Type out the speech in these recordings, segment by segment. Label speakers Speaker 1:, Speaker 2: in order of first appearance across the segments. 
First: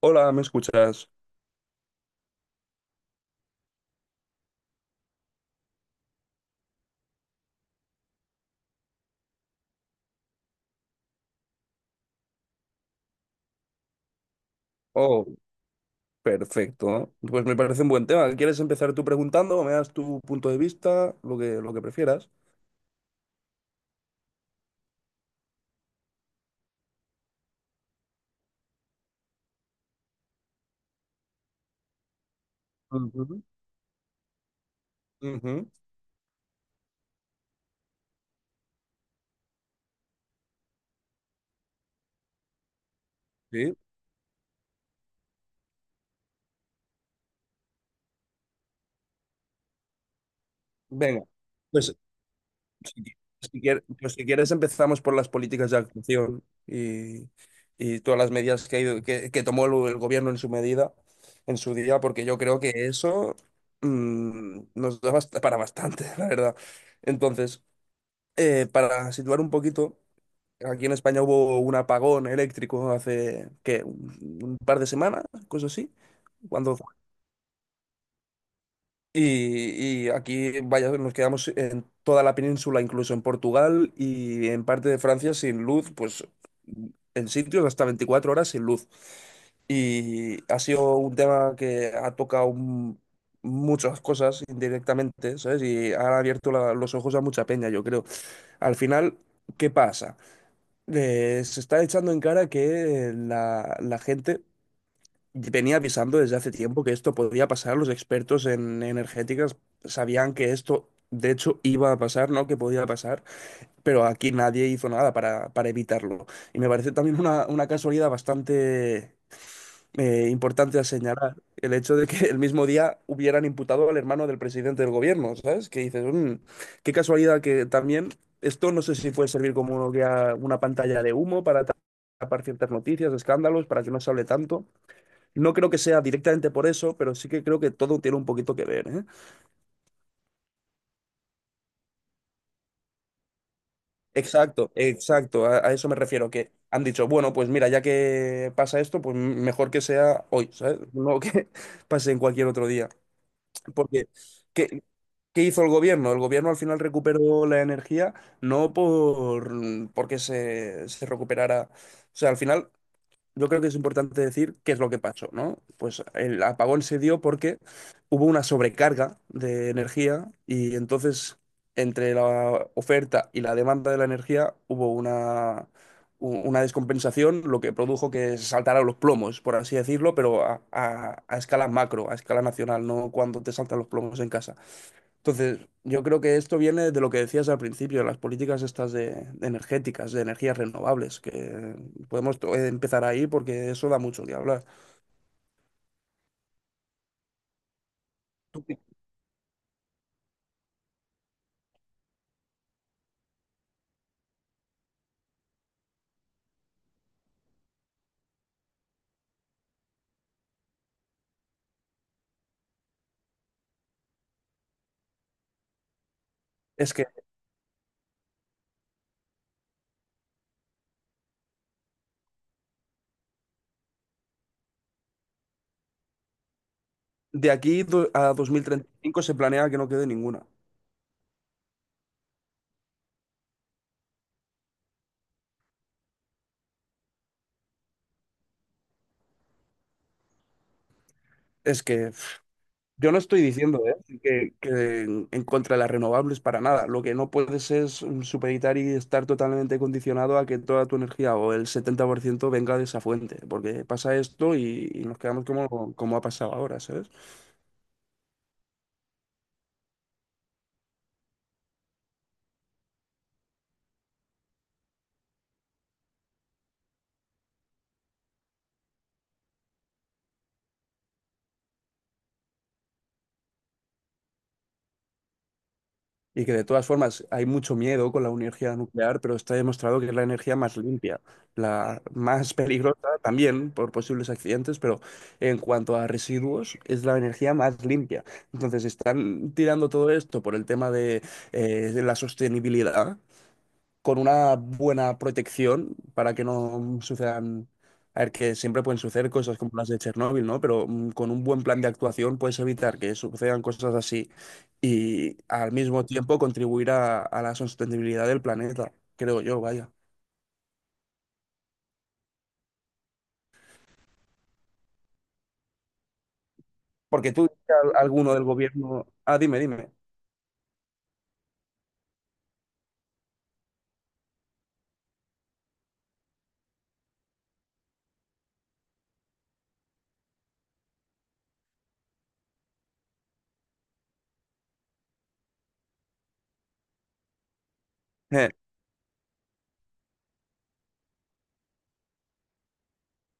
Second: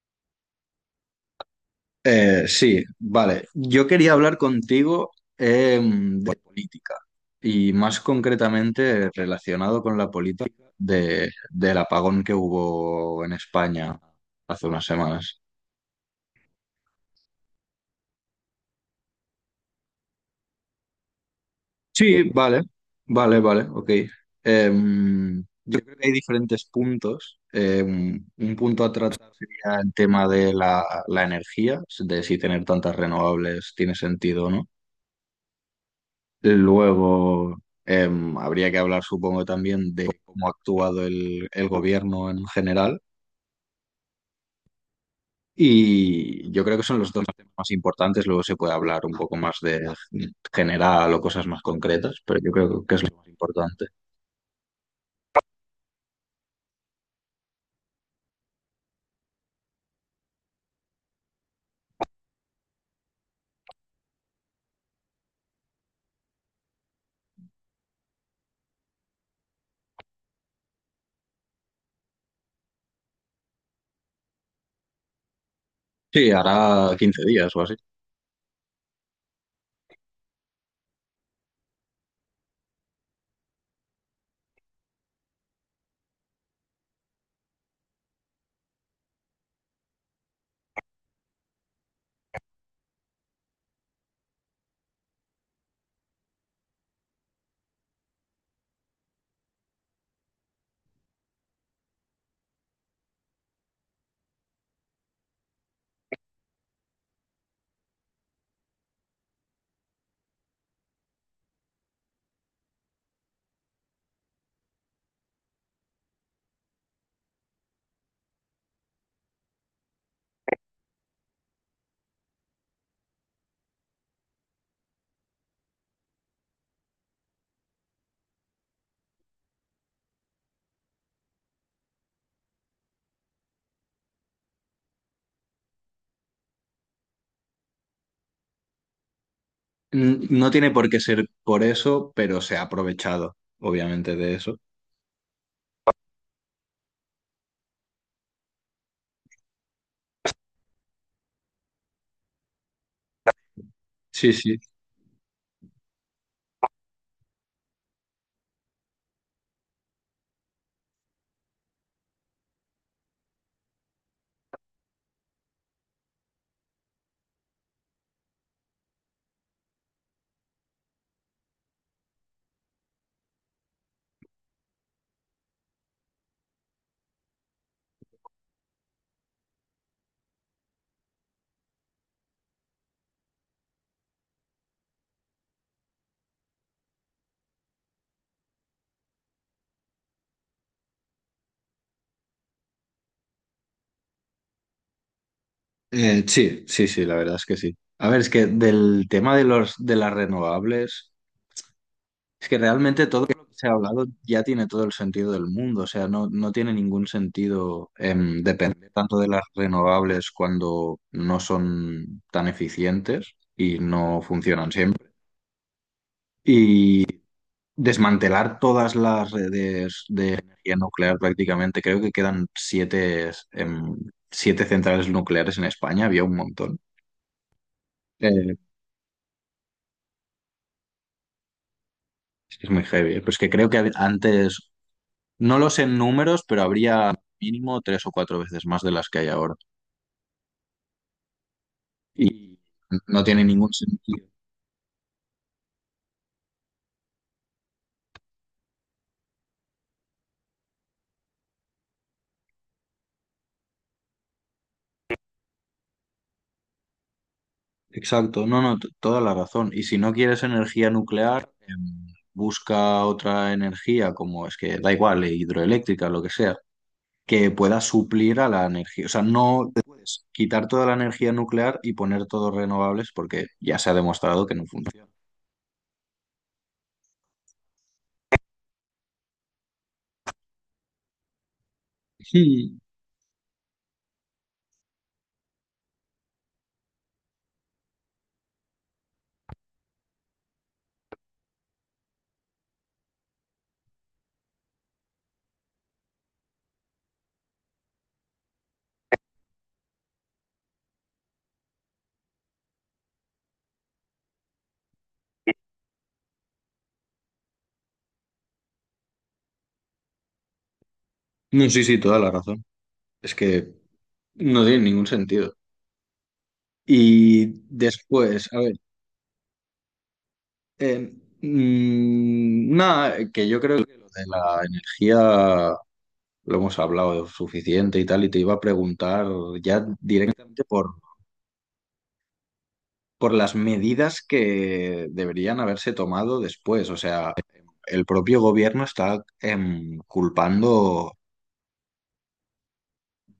Speaker 1: Hola, ¿me escuchas?
Speaker 2: Sí, vale. Yo quería hablar contigo de política y más concretamente relacionado con la política del apagón que hubo en España hace unas
Speaker 1: Oh,
Speaker 2: semanas.
Speaker 1: perfecto. Pues me parece un buen tema. ¿Quieres empezar tú preguntando o me das tu punto de vista, lo que
Speaker 2: Sí,
Speaker 1: prefieras?
Speaker 2: vale, vale, vale, ok. Em, yo creo que hay diferentes puntos. Un punto a tratar sería el tema de la energía, de si tener tantas
Speaker 1: Ujú.
Speaker 2: renovables tiene sentido o no.
Speaker 1: Ujú,
Speaker 2: Luego, habría que hablar, supongo, también de cómo ha actuado el gobierno en general.
Speaker 1: sí.
Speaker 2: Y yo creo que son los dos temas más importantes. Luego se puede hablar un poco más de general o
Speaker 1: Venga,
Speaker 2: cosas más
Speaker 1: pues si,
Speaker 2: concretas, pero yo creo que es
Speaker 1: qui-
Speaker 2: lo más
Speaker 1: si quier-
Speaker 2: importante.
Speaker 1: pues si quieres empezamos por las políticas de actuación y todas las medidas que, ha ido- que tomó el gobierno en su medida, en su día, porque yo creo que eso nos da para bastante, la verdad. Entonces, para situar un poquito. Aquí en España hubo un apagón eléctrico hace, ¿qué? Un par de semanas, cosas así.
Speaker 2: Sí,
Speaker 1: Cuando,
Speaker 2: hará 15 días o así.
Speaker 1: y aquí, vaya, nos quedamos en toda la península, incluso en Portugal y en parte de Francia sin luz, pues en sitios hasta 24 horas sin luz. Y ha sido un tema que ha tocado muchas cosas indirectamente, ¿sabes? Y ha abierto los ojos a mucha peña, yo creo. Al final, ¿qué pasa? Se está echando en cara que la gente venía avisando desde hace tiempo que esto podía pasar. Los expertos en energéticas sabían que esto, de hecho, iba a pasar, no que podía pasar, pero aquí nadie hizo nada para evitarlo. Y me parece también una casualidad bastante importante a señalar el hecho de que el mismo día hubieran imputado al hermano del presidente del gobierno, ¿sabes? Que dices, "Mm, qué casualidad que también esto no sé si puede servir como una pantalla de humo para tapar ciertas noticias, escándalos, para que no se hable tanto. No creo que sea directamente por eso, pero sí que creo que todo tiene un poquito que ver, ¿eh?
Speaker 2: No tiene por qué ser por eso, pero se ha aprovechado, obviamente, de eso.
Speaker 1: Exacto, exacto, a eso me refiero, que han dicho, bueno, pues mira, ya que pasa esto, pues mejor que sea hoy, ¿sabes? No que pase en cualquier otro día, porque...
Speaker 2: Sí, sí.
Speaker 1: Que, ¿Qué hizo el gobierno? El gobierno al final recuperó la energía, no por mm, porque se recuperara. O sea, al final yo creo que es importante decir qué es lo que pasó, ¿no? Pues el apagón se dio porque hubo una sobrecarga de energía y entonces entre la oferta y la demanda de la energía hubo una descompensación, lo que produjo que se saltaran los plomos, por así decirlo, pero a escala macro, a escala nacional, no cuando te saltan los plomos en casa. Entonces, yo creo que esto viene de lo que decías al principio, las políticas estas de energéticas, de energías renovables, que empezar ahí porque eso da mucho que hablar.
Speaker 2: Sí, sí, sí, la verdad es que sí. A ver, es que
Speaker 1: ¿Tú qué-
Speaker 2: del tema de los de las renovables. Es que realmente todo lo que se ha hablado ya tiene todo el sentido del mundo, o sea, no, no tiene ningún sentido depender tanto de las renovables cuando no son tan eficientes y no funcionan siempre.
Speaker 1: Es
Speaker 2: Y
Speaker 1: que
Speaker 2: desmantelar todas las redes de energía nuclear prácticamente, creo que quedan siete centrales nucleares en España, había un montón.
Speaker 1: de a
Speaker 2: Eh,
Speaker 1: 2035 se planea que no quede ninguna.
Speaker 2: es que es muy heavy, pues que creo que antes no lo sé en números, pero habría mínimo tres o cuatro veces más de las que hay ahora.
Speaker 1: Es que pf,
Speaker 2: Y
Speaker 1: yo no
Speaker 2: no
Speaker 1: estoy
Speaker 2: tiene ningún
Speaker 1: diciendo, ¿eh?
Speaker 2: sentido.
Speaker 1: Que en contra de las renovables para nada. Lo que no puedes es supeditar y estar totalmente condicionado a que toda tu energía o el 70% venga de esa fuente, porque pasa esto y nos quedamos como, como ha pasado ahora, ¿sabes?
Speaker 2: Exacto, no, no, toda la razón. Y si no quieres energía nuclear, busca otra energía, como es que da igual, hidroeléctrica, lo que sea, que pueda suplir a la energía. O sea, no te puedes quitar toda la energía nuclear y poner todos renovables porque ya se ha demostrado que no funciona.
Speaker 1: Y que de todas formas hay mucho miedo con la energía nuclear, pero está demostrado que es la energía más limpia, la más
Speaker 2: Sí.
Speaker 1: peligrosa también por posibles accidentes, pero en cuanto a residuos es la energía más limpia. Entonces están tirando todo esto por el tema de la sostenibilidad, con una buena protección para que no sucedan, a ver, que siempre pueden suceder cosas como las de Chernóbil, ¿no? Pero con un buen plan de actuación puedes evitar que sucedan cosas así y al mismo tiempo contribuir a la sostenibilidad del planeta, creo yo, vaya.
Speaker 2: No, sí, sí, toda la razón. Es que no tiene ningún sentido.
Speaker 1: Porque tú,
Speaker 2: Y
Speaker 1: alguno del
Speaker 2: después, a ver,
Speaker 1: gobierno... Ah, dime, dime.
Speaker 2: eh, nada, que yo creo que lo de la energía lo hemos hablado suficiente y tal, y te iba a preguntar ya directamente por las medidas que deberían haberse tomado después. O sea, el propio
Speaker 1: Eh,
Speaker 2: gobierno está culpando.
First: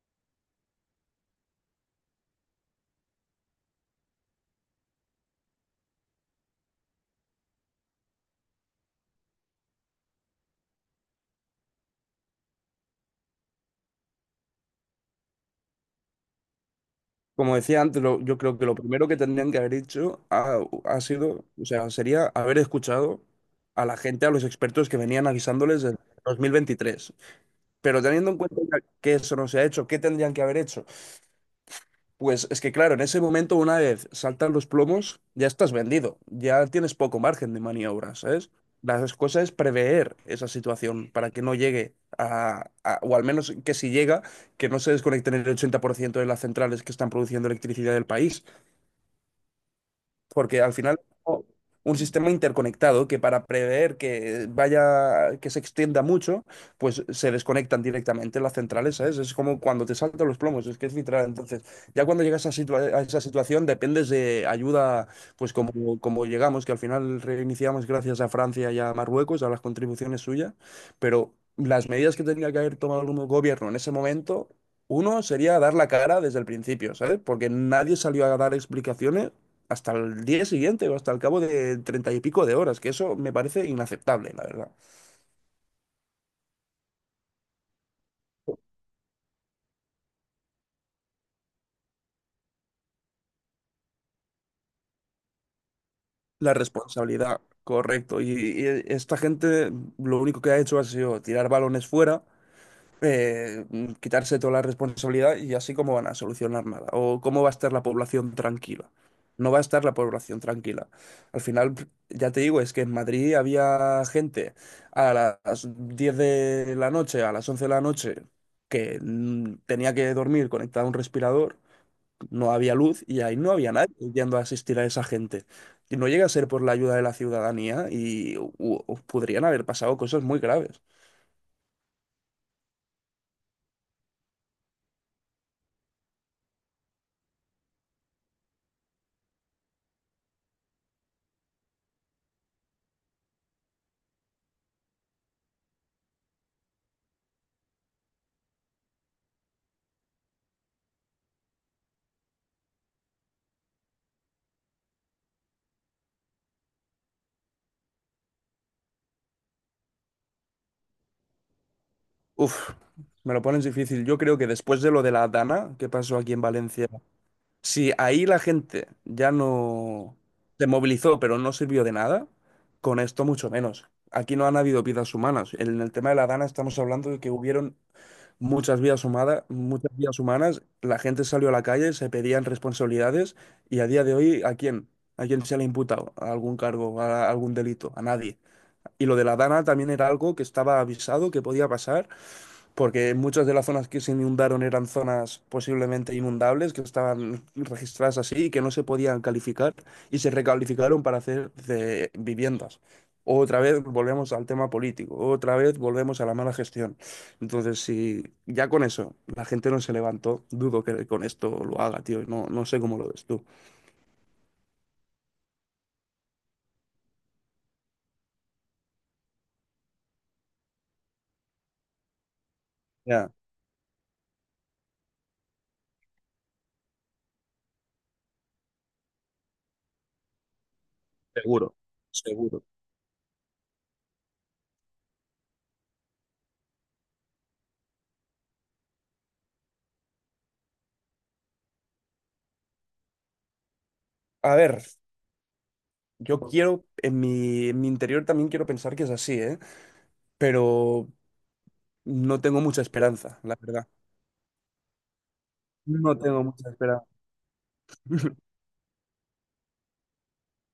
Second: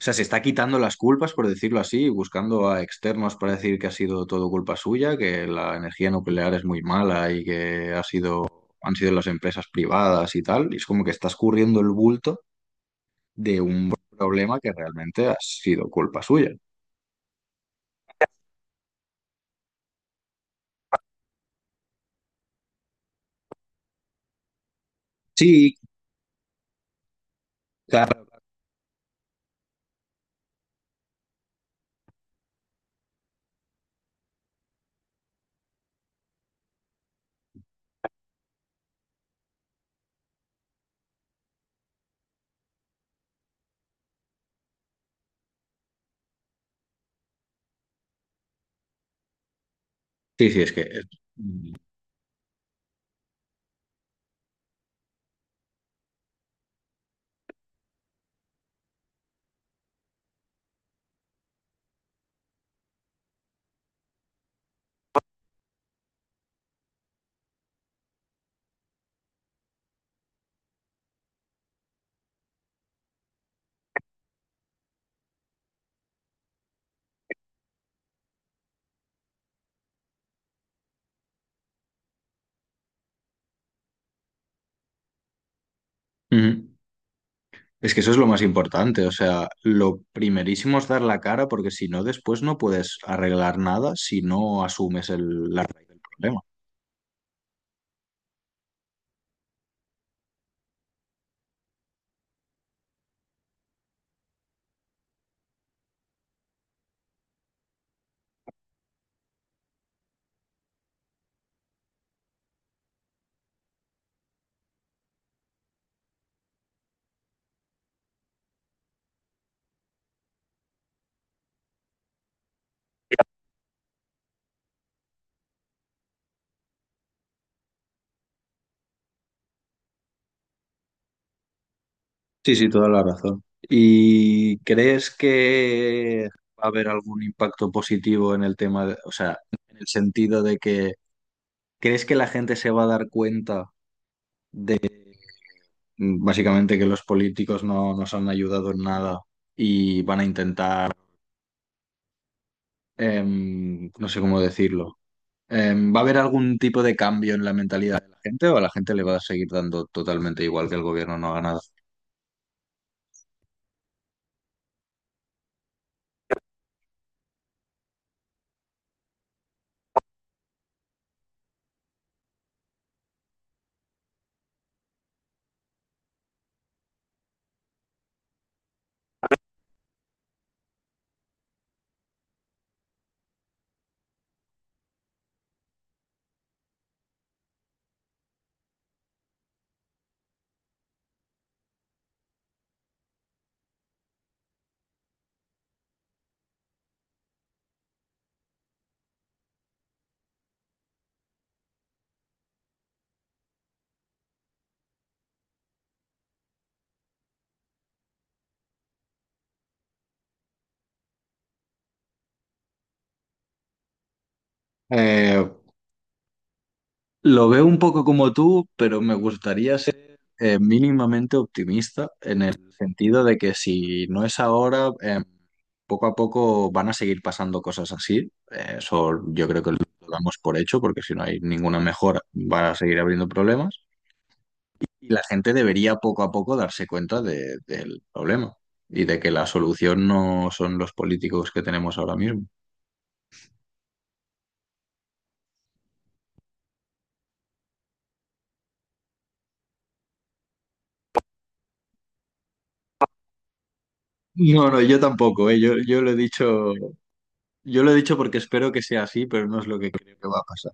Speaker 2: O sea, se está quitando las culpas, por decirlo así, buscando a externos para decir que ha sido todo culpa suya, que la energía nuclear es muy mala y que ha sido, han sido las empresas privadas y tal. Y es como que está escurriendo el bulto de un problema que realmente ha sido culpa suya.
Speaker 1: Como decía antes, yo creo que lo primero que tendrían que haber ha sido, o sea, sería haber escuchado a la gente, a los expertos que venían
Speaker 2: Sí,
Speaker 1: avisándoles desde 2023. Pero
Speaker 2: claro.
Speaker 1: teniendo en cuenta que eso no se ha hecho, ¿qué tendrían que haber hecho? Pues es que claro, en ese momento una vez saltan los plomos, ya estás vendido, ya tienes poco margen de maniobra, ¿sabes? Las cosas es prever esa situación para que no o al menos que si llega, que no se desconecten el 80% de las centrales que están produciendo electricidad del país
Speaker 2: Sí,
Speaker 1: porque
Speaker 2: sí, es
Speaker 1: al
Speaker 2: que...
Speaker 1: final un sistema interconectado que para prever que vaya, que se extienda mucho, pues se desconectan directamente las centrales, ¿sabes? Es como cuando te saltan los plomos, es que es literal. Entonces, ya cuando a esa situación, dependes de ayuda, pues como, como llegamos, que al final reiniciamos gracias a Francia y a Marruecos, a las contribuciones suyas, pero las medidas que tenía que haber tomado el gobierno en ese momento... Uno sería dar la cara desde el principio, ¿sabes? Porque nadie salió a dar explicaciones hasta el día siguiente o hasta el cabo de treinta y pico de horas, que eso me parece inaceptable, la verdad.
Speaker 2: Ujú. Es que eso es lo más importante, o sea, lo primerísimo es dar la cara porque si no, después no puedes arreglar nada si no asumes el, la raíz del problema.
Speaker 1: La responsabilidad, correcto. Y esta gente lo único que ha hecho ha sido tirar balones fuera quitarse toda la responsabilidad y así cómo van a solucionar nada. O cómo va a estar la población tranquila. No va a estar la población tranquila. Al final, ya te digo, es que en Madrid había gente a las 10 de la noche, a las 11 de la noche, que tenía que dormir conectada a un respirador, no había luz y ahí no había nadie yendo a asistir a esa gente. Y no llega a ser por la ayuda de la ciudadanía y podrían haber pasado cosas muy graves.
Speaker 2: Sí, sí, toda la razón. ¿Y crees que va a haber algún impacto positivo en el tema o sea, en el sentido de que crees que la gente se va a dar cuenta de básicamente que los políticos no nos han ayudado en nada y van a intentar, no sé cómo decirlo. ¿Va a haber algún tipo de cambio en la mentalidad de la gente o a la gente le va a seguir dando totalmente igual que el gobierno no haga nada?
Speaker 1: Uf, me lo pones difícil. Yo creo que después de lo de la Dana que pasó aquí en Valencia, si ahí la gente ya no se movilizó, pero no sirvió de nada, con esto mucho menos. Aquí no han habido vidas humanas. En el tema de la Dana estamos hablando de que hubieron muchas vidas humanas, la gente salió a la calle, se pedían responsabilidades y a día de hoy, ¿a quién? ¿A quién se le ha imputado a algún cargo, a algún delito? A nadie. Y lo de la Dana también era algo que estaba avisado que podía pasar porque muchas de las zonas que se inundaron eran zonas posiblemente inundables, que estaban registradas así y que no se podían calificar y se recalificaron para hacer de viviendas. Otra vez volvemos al tema político, otra vez volvemos a la mala gestión. Entonces, si ya con eso la gente no se levantó, dudo que con esto lo haga, tío. No, no sé cómo lo ves tú.
Speaker 2: Eh, Lo veo un poco como tú, pero me gustaría ser mínimamente optimista en el sentido
Speaker 1: Ya,
Speaker 2: de que si no es ahora, poco a poco van a seguir pasando cosas así. Eso yo creo que lo damos por hecho, porque si no hay
Speaker 1: seguro,
Speaker 2: ninguna mejora, van
Speaker 1: seguro.
Speaker 2: a seguir habiendo problemas. Y la gente debería poco a poco darse cuenta del problema y de que la solución no son los políticos que tenemos ahora mismo.
Speaker 1: A ver, yo quiero, en mi interior también quiero pensar que es así, ¿eh? Pero no tengo mucha esperanza, la verdad.
Speaker 2: No, no, yo tampoco. Yo lo he
Speaker 1: No tengo mucha
Speaker 2: dicho.
Speaker 1: esperanza.
Speaker 2: Yo lo he dicho porque espero que sea así, pero no es lo que creo que va a pasar.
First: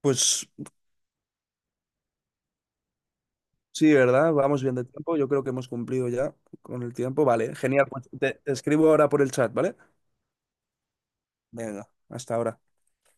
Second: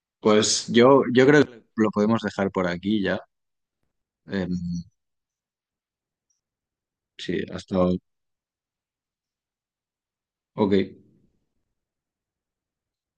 Speaker 1: Pues
Speaker 2: Pues yo creo que lo podemos dejar por aquí ya.
Speaker 1: sí, ¿verdad?
Speaker 2: Em,
Speaker 1: Vamos bien de tiempo. Yo creo que hemos cumplido ya con el tiempo.
Speaker 2: sí,
Speaker 1: Vale, genial.
Speaker 2: hasta...
Speaker 1: Pues te escribo ahora por el chat, ¿vale?
Speaker 2: Ok.
Speaker 1: Venga, hasta ahora.